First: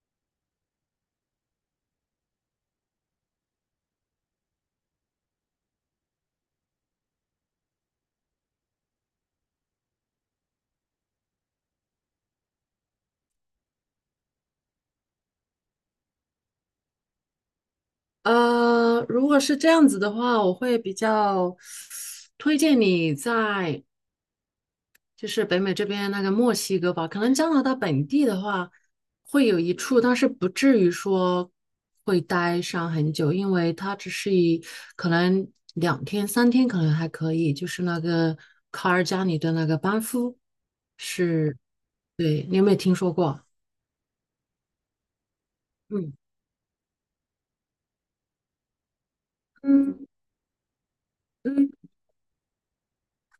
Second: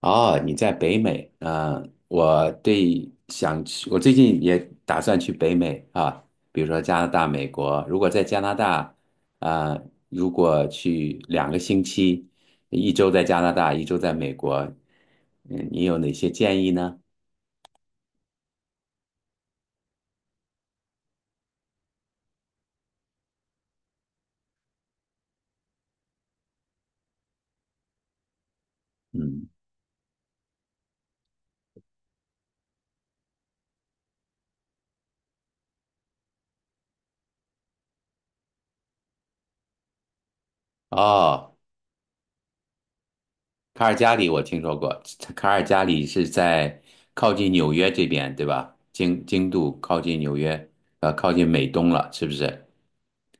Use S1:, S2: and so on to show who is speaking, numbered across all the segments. S1: 哦，你在北美，我对想去，我最近也打算去北美啊，比如说加拿大、美国。如果在加拿大，啊、如果去2个星期，一周在加拿大，一周在美国，你有哪些建议呢？
S2: 如果是这样子的话，我会比较推荐你在就是北美这边那个墨西哥吧。可能加拿大本地的话会
S1: 嗯。
S2: 有一处，但是不至于说会待上很久，因为它只是可能2天3天可能还可以。就是那个卡尔加里的那个班夫
S1: 哦，
S2: 是，对，你有没有听说过？
S1: 卡尔加里我听说过，卡尔加里
S2: 嗯。
S1: 是在靠近纽约这边，对吧？经度靠
S2: 嗯
S1: 近纽约，靠近美
S2: 嗯，
S1: 东了，是不是？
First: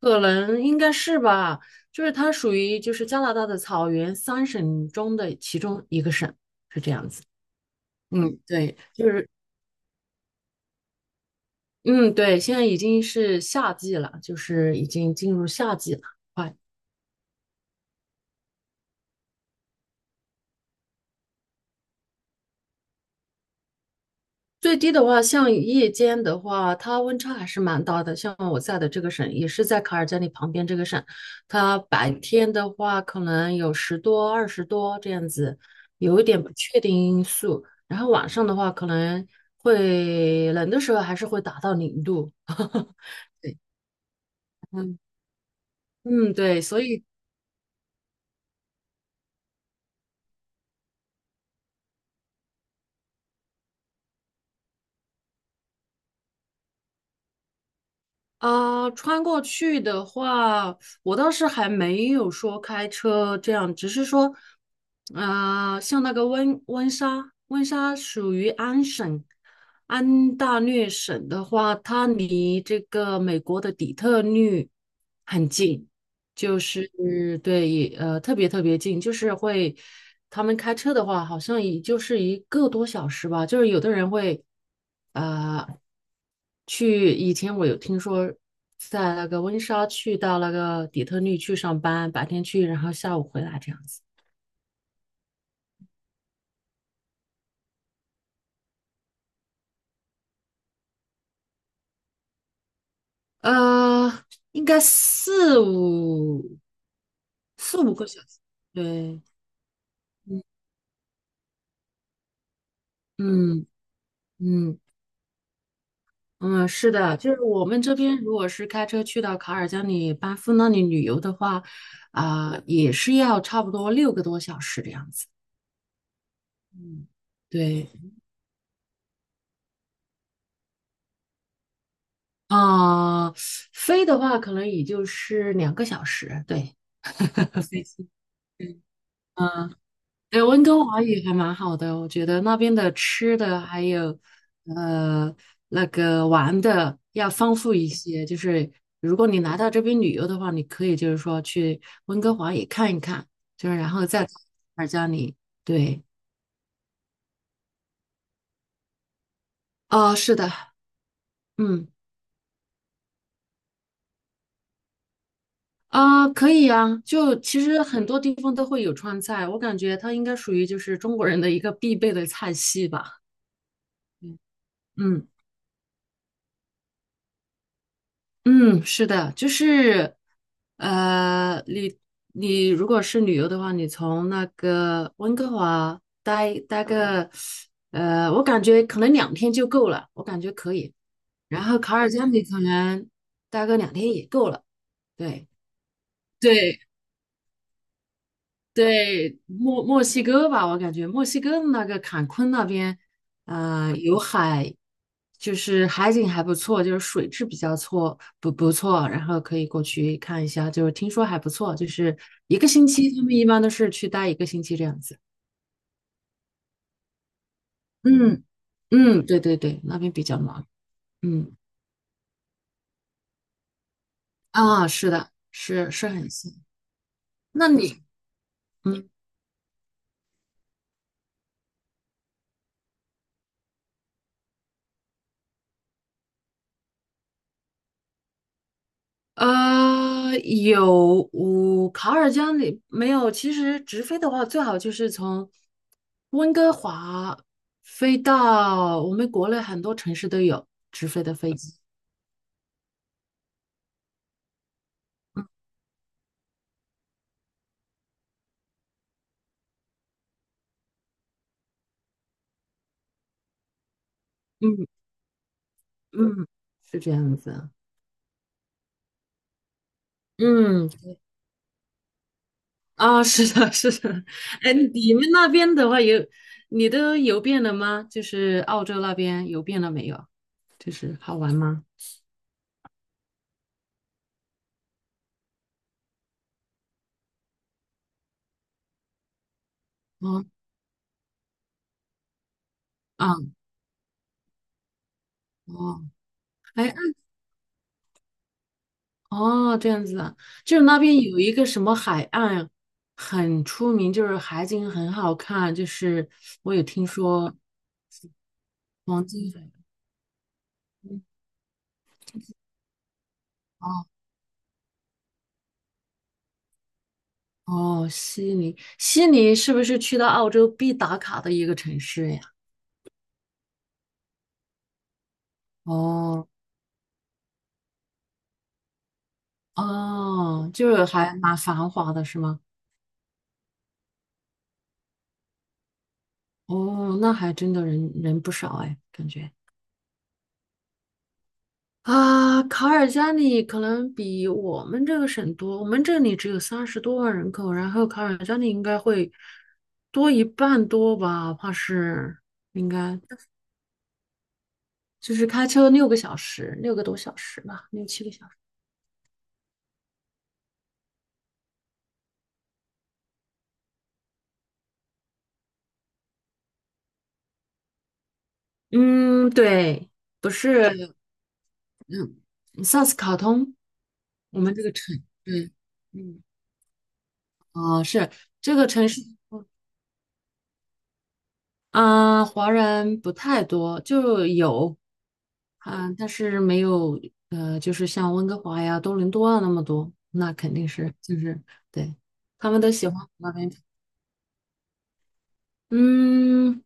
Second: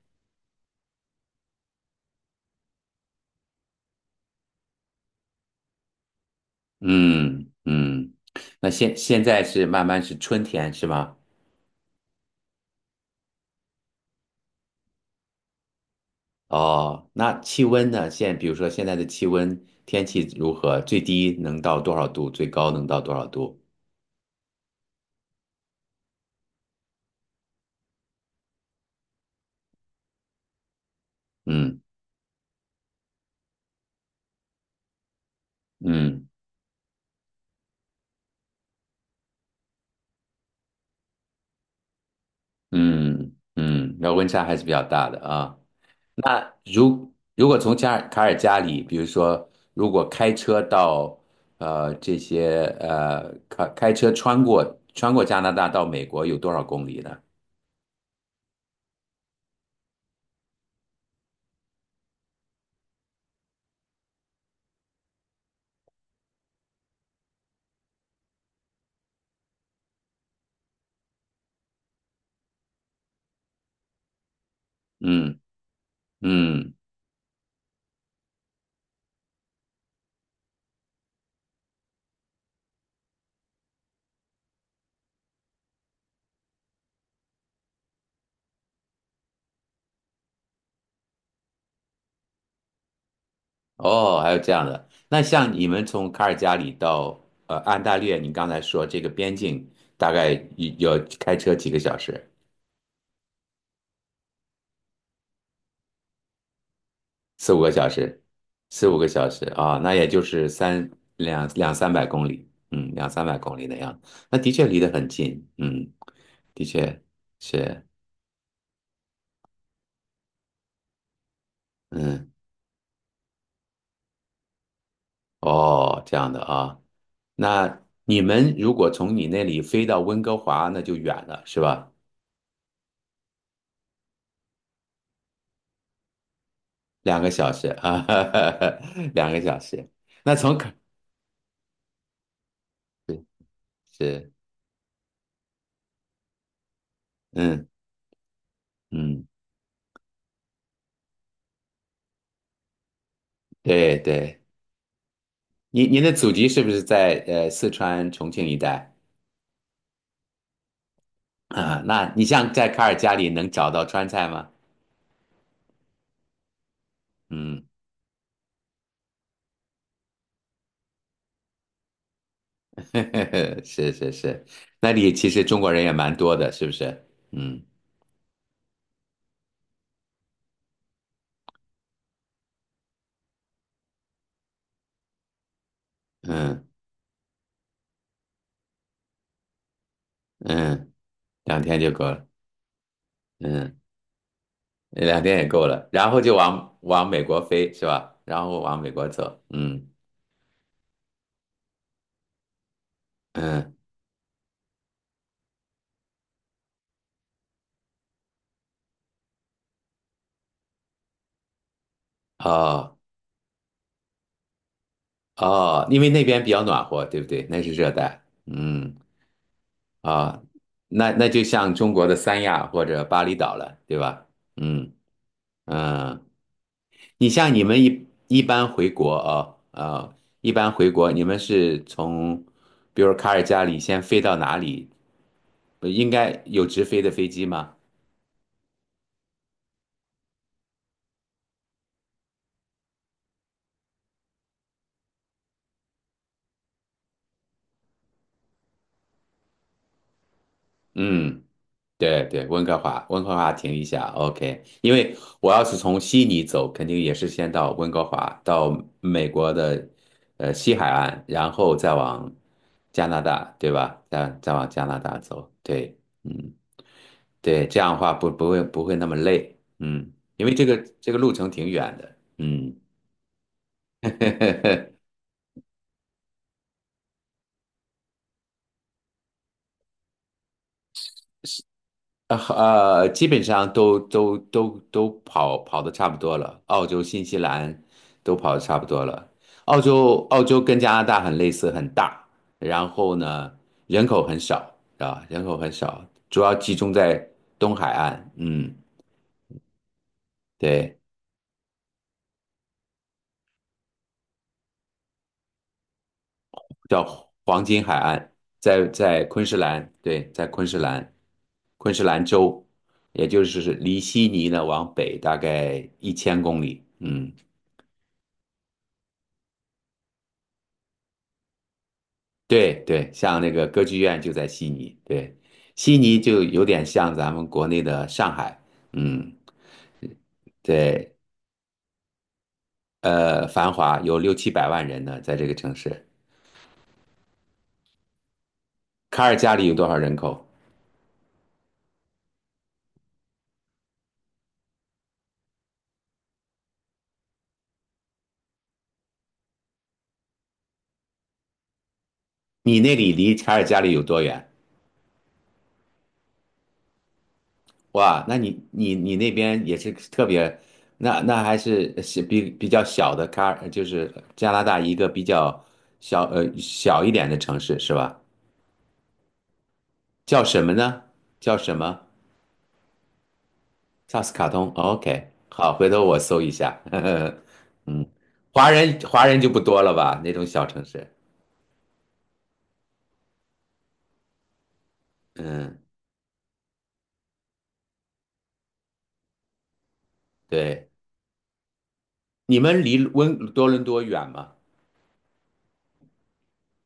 S2: 可能应该是吧，就是它属于就是加拿大的草原三省中的其中一个省。
S1: 嗯嗯。
S2: 嗯，
S1: 那
S2: 对，
S1: 现
S2: 就
S1: 现
S2: 是
S1: 在是慢慢是春天是吗？
S2: 嗯，对，现在已经是夏季了，就是已经进入夏季了。快。
S1: 哦，那气温呢？比如说现在的气温，天气如何？最低能到多少度？最高能到多少度？
S2: 最低的话，像夜间的话，它温差还是蛮大的。像我在的这个省，也是在卡尔加里旁边这个省，它
S1: 嗯
S2: 白天的话可能有10多、20多这样子，有一
S1: 嗯
S2: 点不确定因素。然后晚上的话，可能会冷的时候还是会达到0度。
S1: 嗯嗯。那温差还是比较
S2: 嗯
S1: 大的啊。
S2: 嗯，
S1: 那
S2: 对，所以
S1: 如果从卡尔加里，比如说如果开车到呃这些呃开车穿过加拿大到美国有多少公里呢？
S2: 啊，穿过去的话，我倒是还没有说开车这样，只是说，啊，像那个温莎，温莎属于安省，安大略省的话，它离这个美国的底特律
S1: 嗯
S2: 很近，就
S1: 嗯。
S2: 是对，也特别特别近，就是会，他们开车的话，好像也就是1个多小时吧。就是有的人会，呃，去以前我有听说，在那个温莎去到那个底特律去上班，白天去，然后下午回来这样子。
S1: 哦，还有这样的。那像你们从卡尔加里到安大略，你刚才说这个边境大概有要开车几个小时？
S2: 呃，应该
S1: 四五个
S2: 四
S1: 小
S2: 五个小
S1: 时，
S2: 时。
S1: 四五个
S2: 对，
S1: 小时啊，那也就是两三百公里，嗯，两三百公里
S2: 嗯
S1: 那样子。那的确
S2: 嗯，
S1: 离得很近，嗯，的
S2: 嗯，是
S1: 确
S2: 的，就是我们
S1: 是，
S2: 这边如果是开车去到卡尔加里、班夫那里旅游的话，
S1: 嗯，
S2: 啊、也是要差不多六个多小时的样子。
S1: 哦，这样的啊。
S2: 嗯，
S1: 那
S2: 对，
S1: 你们如果从你那里飞到温哥华，那就远了，是吧？
S2: 啊、飞的话可能也就是2个小时。对，
S1: 两个小时
S2: 飞
S1: 啊，
S2: 机。
S1: 两个小
S2: 嗯
S1: 时。那
S2: 对，
S1: 从
S2: 温哥华也还蛮好的，我觉得那边的
S1: 是
S2: 吃的还有
S1: 是，
S2: 呃那个玩的要丰
S1: 嗯
S2: 富一些。就是如果
S1: 嗯，
S2: 你来到这边旅游的话，你可以就是说去温哥华也看一看，就是然
S1: 对
S2: 后再到
S1: 对，
S2: 尔加里。
S1: 您
S2: 对，
S1: 的祖籍是不是在四川重庆一带
S2: 啊，是的，
S1: 啊？
S2: 嗯，
S1: 那你像在卡尔加里能找到川菜吗？
S2: 啊、可以啊。就其
S1: 嗯，
S2: 实很多地方都会有川菜，我感觉它应该属于就是中国人的一个必备的菜系吧。
S1: 是是
S2: 嗯。
S1: 是。那里
S2: 嗯
S1: 其实中国人也蛮多的，是不是？嗯
S2: 嗯，是的，就是，呃，你你如果是旅游的话，你从那个温哥华待
S1: 嗯
S2: 待个，我感觉可能两天就够了，我感觉可
S1: 嗯。
S2: 以。
S1: 两
S2: 然后
S1: 天就
S2: 卡
S1: 够
S2: 尔加
S1: 了，
S2: 里可能待个
S1: 嗯，
S2: 两天也够了。
S1: 两天也
S2: 对，
S1: 够了，然后就往
S2: 对，
S1: 往美国飞是吧？然后往美国
S2: 对，
S1: 走，
S2: 墨
S1: 嗯
S2: 墨西哥吧，我感觉墨西哥那个坎昆那边，
S1: 嗯。
S2: 有海，就是海景还不错，就是水质比较错，不错，然后可以过去看一下，就是听说还不错，就是一个星
S1: 哦
S2: 期，他们一般都是去待一个星期这样子。
S1: 哦，因为那边比较暖和，对不对？那是热带，
S2: 嗯
S1: 嗯，
S2: 嗯，对对对，那边比较
S1: 啊、
S2: 忙。
S1: 那就
S2: 嗯
S1: 像中国的三亚或者巴厘岛了，对吧？
S2: 啊，
S1: 嗯
S2: 是的，是是
S1: 嗯。
S2: 很近。
S1: 你像你
S2: 那
S1: 们
S2: 你？
S1: 一一般回
S2: 嗯。
S1: 国一般回国，你们是从比如卡尔加里先飞到哪里？应该有直飞的飞机吗？
S2: 有，我卡尔加里没有。其实直飞的话，最好就是从温哥华飞到我们国内很多城市都有直飞的
S1: 嗯，
S2: 飞机。
S1: 对对，温哥华，温哥华停一下，OK。因为我要是从悉尼走，肯定也是先到温哥华，到美国的西海岸，然后再往加拿大，对吧？再往加
S2: 嗯
S1: 拿大走，对，
S2: 嗯，
S1: 嗯，
S2: 是这样
S1: 对，
S2: 子。
S1: 这样的话不会那么累，嗯，因为这个
S2: 嗯，
S1: 这个路程挺远的，嗯。
S2: 啊，是的，是的。哎，你们那边的话有，你都游遍了吗？就是澳洲那边游遍了没有？就是好玩吗？
S1: 基本上都跑的差不多了，澳洲、新西兰都跑的差不多了。澳洲澳
S2: 哦，
S1: 洲跟加拿大很类似，很大，然后
S2: 啊，
S1: 呢，人口很少啊，人口很
S2: 哦，
S1: 少，主要集中
S2: 哎，
S1: 在东海岸，嗯，
S2: 哦，这样子啊，就是
S1: 对，
S2: 那边有一个什么海岸很出名，就是海景很好看，就是我有
S1: 叫
S2: 听说
S1: 黄金海岸，在
S2: 黄
S1: 昆
S2: 金
S1: 士
S2: 海
S1: 兰，对，在昆士兰，
S2: 岸。
S1: 昆士兰州，也就是离
S2: 哦
S1: 悉尼呢往北大概1,000公里，嗯。
S2: 哦，悉尼，悉尼是不是去到澳洲必打卡的一个城市呀？
S1: 对对，像那个歌剧院就在悉尼，对，悉尼就
S2: 哦
S1: 有点像咱们国内的上海，嗯，
S2: 哦，就是
S1: 对，
S2: 还蛮繁华的是吗？
S1: 繁华有六七百万人呢，在这个城市。
S2: 哦，那还真的人不少哎，
S1: 卡
S2: 感
S1: 尔
S2: 觉。
S1: 加里有多少人口？
S2: 啊，卡尔加里可能比我们这个省多，我们这里只有30多万人口，然后卡尔加里应该会多一半多吧，怕是
S1: 你
S2: 应
S1: 那里
S2: 该
S1: 离卡尔加里有多远？
S2: 就是开车6个小时，六个多小时吧，六
S1: 哇，
S2: 七个
S1: 那
S2: 小时。
S1: 你那边也是特别，那还是比较小的卡尔，就是加拿大一个比较小呃小一点的城市是吧？
S2: 嗯，对，
S1: 叫
S2: 不
S1: 什么呢？
S2: 是，
S1: 叫什么？
S2: 嗯，萨斯卡通，
S1: 萨斯卡
S2: 我
S1: 通
S2: 们这个城，
S1: ，OK，
S2: 对，
S1: 好，回头我搜
S2: 嗯，
S1: 一下。
S2: 哦，
S1: 嗯，
S2: 是
S1: 华
S2: 这个
S1: 人
S2: 城市。
S1: 华人就不多了吧？那种小城市，
S2: 啊，华人不太多，就有，
S1: 嗯，
S2: 嗯，但是没有，就是像温哥华呀、多伦多啊那么多，那肯定
S1: 对。
S2: 是，就是对，
S1: 你
S2: 他们
S1: 们
S2: 都
S1: 离
S2: 喜欢那
S1: 多
S2: 边。
S1: 伦多远吗？
S2: 嗯，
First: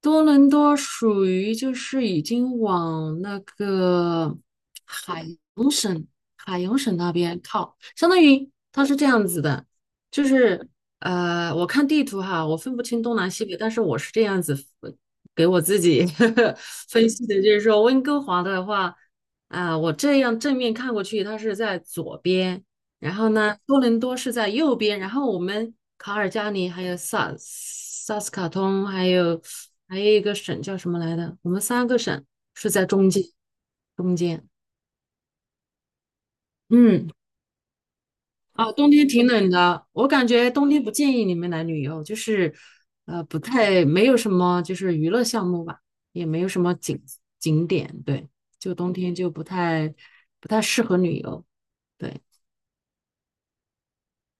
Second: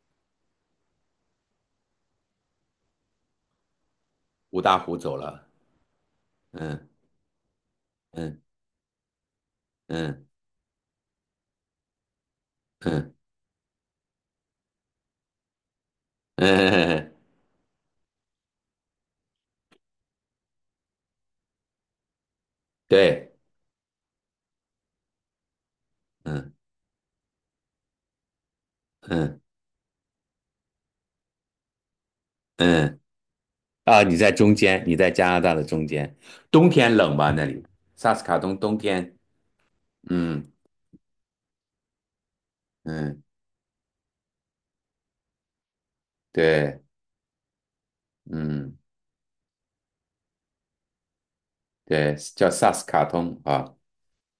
S2: 多伦多属于就是已经往那个
S1: 五大湖走
S2: 海
S1: 了，
S2: 洋省、海洋
S1: 嗯
S2: 省那边靠，相当
S1: 嗯
S2: 于它是这样子的，就
S1: 嗯
S2: 是我看地图哈，我分不清
S1: 嗯
S2: 东南西北，但是我是这样子分给我自己 呵呵分
S1: 嗯，
S2: 析的，就是说温哥华的话，啊、我这样正面看过去，它是在左边，然后
S1: 对，
S2: 呢，多伦多是在右边，然后我们卡尔加
S1: 嗯
S2: 里还有萨斯卡通，还
S1: 嗯
S2: 有还有一个省叫什么来的？我们3个省是在
S1: 嗯，
S2: 中间，
S1: 啊，你
S2: 中
S1: 在
S2: 间。
S1: 中间，你在加拿大的中间，冬天
S2: 嗯，
S1: 冷吧？那里，萨斯卡通
S2: 啊，
S1: 冬
S2: 冬天
S1: 天，
S2: 挺冷的，我感觉
S1: 嗯
S2: 冬天不建议你们来旅游，就是
S1: 嗯，
S2: 不太没有什么就是娱乐项目吧，也没有什么
S1: 对，
S2: 景点，对，就
S1: 嗯，
S2: 冬天就不太适合旅游，
S1: 对，
S2: 对，
S1: 叫萨斯卡通啊。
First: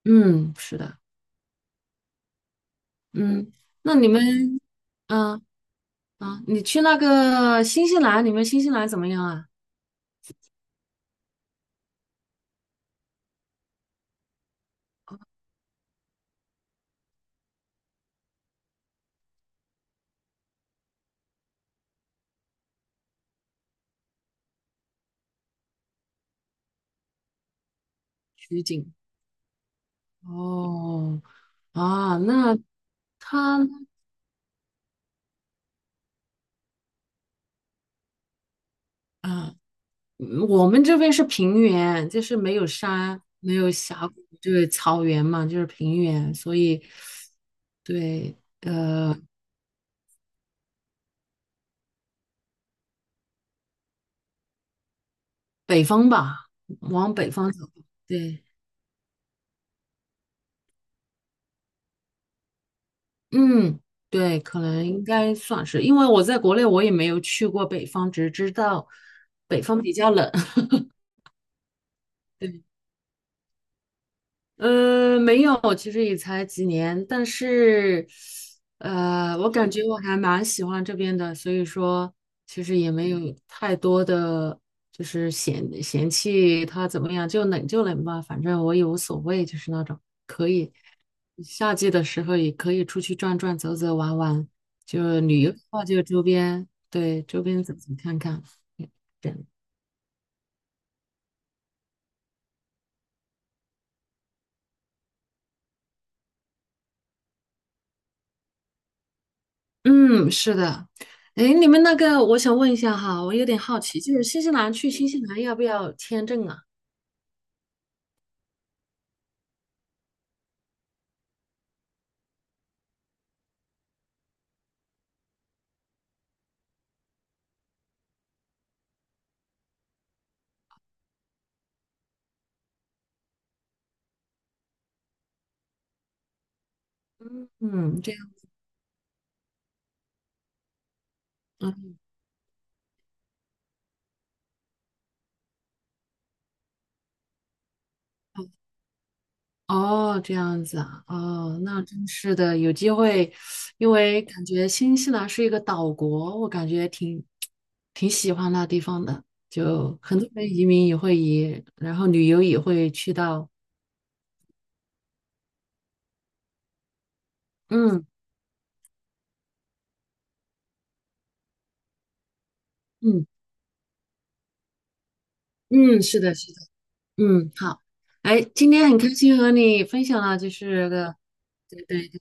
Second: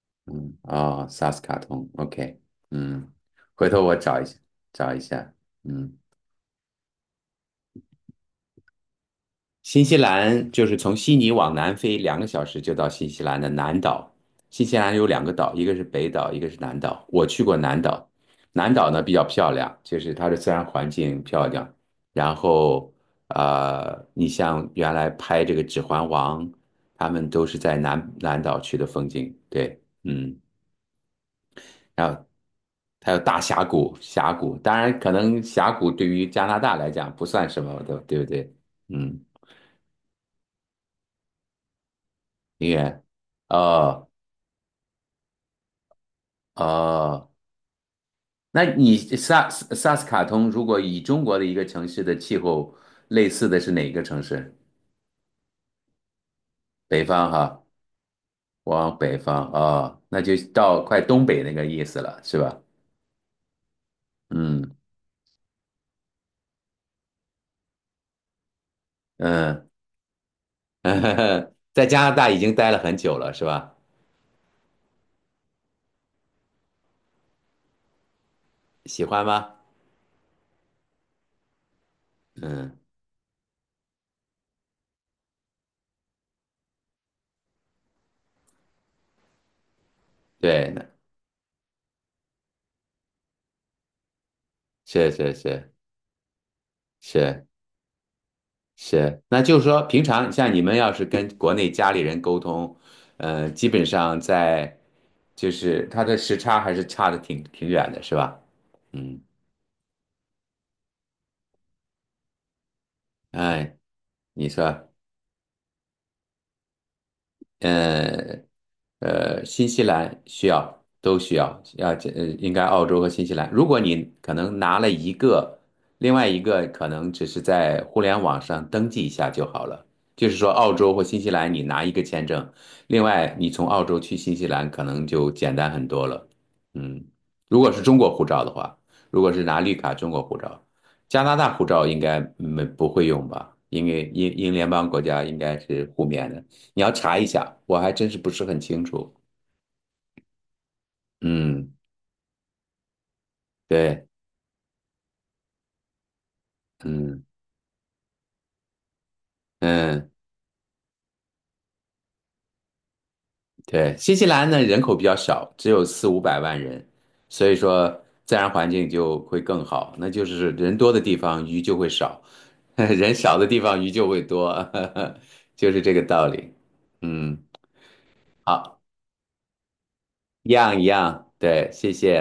S2: 嗯，
S1: 嗯，
S2: 是的，
S1: 哦，萨斯卡通，OK，嗯，
S2: 嗯，
S1: 回头我
S2: 那你
S1: 找一下，
S2: 们。
S1: 找一下，
S2: 嗯，
S1: 嗯。
S2: 啊，你去那个新西兰，你们新西兰怎么样啊？
S1: 新西兰就是从悉尼往南飞两个小时就到新西兰的南岛。新西兰有两个岛，一个是北岛，一个是南岛。我去过南岛，南岛呢比较漂亮，就是它的自然环境漂亮。然后，你像原来拍这个《指环王》，他们都是在南岛
S2: 取
S1: 去的
S2: 景
S1: 风景。对，嗯，
S2: 哦，
S1: 然
S2: 啊，
S1: 后
S2: 那
S1: 还有大
S2: 它
S1: 峡谷，峡谷，当然可能峡谷对于加拿大来讲不算什么的，对不对？嗯，
S2: 啊，我们这边是平原，就是没有
S1: 音乐。
S2: 山，没有
S1: 哦，
S2: 峡谷，就是草原嘛，就是平原，所以
S1: 哦，
S2: 对
S1: 那你萨斯卡通如果以中国的一个城市的气候类似的是哪个城市？
S2: 北方吧，
S1: 北
S2: 往
S1: 方
S2: 北方
S1: 哈，
S2: 走，对，
S1: 往北方啊，哦，那就到快东北那个意思了，是吧？
S2: 嗯，对，可
S1: 嗯
S2: 能应该算是，因为我在国内我也没有去过北方，只知道北
S1: 嗯，
S2: 方比较冷，
S1: 在加拿大已 经
S2: 对。
S1: 待了很久了，是吧？
S2: 没有，其实也才几年，但是，
S1: 喜欢
S2: 我
S1: 吗？
S2: 感觉我还蛮喜欢这边的，所以说其实
S1: 嗯，
S2: 也没有太多的就是嫌弃它怎么样，就冷就冷吧，反正我也无所谓，就是那种可
S1: 对，
S2: 以
S1: 那
S2: 夏季的时候也可以出去转转、走走、玩玩，
S1: 是
S2: 就
S1: 是
S2: 旅游的
S1: 是，
S2: 话就周边，对，周
S1: 是
S2: 边走走看看，
S1: 是，
S2: 这样。
S1: 那就是说，平常像你们要是跟国内家里人沟通，基本上在就是它的时差还是差的挺远的，是吧？嗯，
S2: 嗯，是的。哎，你们那个，我想问一下哈，我有点
S1: 哎，
S2: 好奇，就是新
S1: 你
S2: 西兰
S1: 说。
S2: 去新西兰要不要签证啊？
S1: 呃新西兰需要都需要，要应该澳洲和新西兰。如果你可能拿了一个，另外一个可能只是在互联网上登记一下就好了。就是说，澳洲或新西兰你拿一个签证，另外你从澳洲去新西兰可能就简单很多了。嗯，如果是中
S2: 嗯，这
S1: 国
S2: 样，
S1: 护照的话，如果是拿绿卡中国护照，加拿大护照
S2: 嗯，
S1: 应该没不会用吧？因为英联邦国家应该是互免的。你要查一下，我还真是不是很清楚。
S2: 哦，这样子啊，哦，
S1: 嗯，
S2: 那真是的，有机会，因
S1: 对，
S2: 为感觉新西兰是一个岛国，我感觉
S1: 嗯
S2: 挺喜欢那地方的，就
S1: 嗯，
S2: 很多人移民也会移，然后旅游也会去到，
S1: 对，新西兰呢人口比较少，只有四五百万人，所以说
S2: 嗯
S1: 自然环境就会更好。那就是人多的地方鱼就会少，人
S2: 嗯
S1: 少的地方鱼就会多，就是这个
S2: 嗯，是
S1: 道
S2: 的，是
S1: 理。
S2: 的，
S1: 嗯，
S2: 嗯，好，哎，今
S1: 好，
S2: 天很开心和你分享了，就
S1: 一样一
S2: 是个。
S1: 样，对，
S2: 对
S1: 谢
S2: 对，
S1: 谢。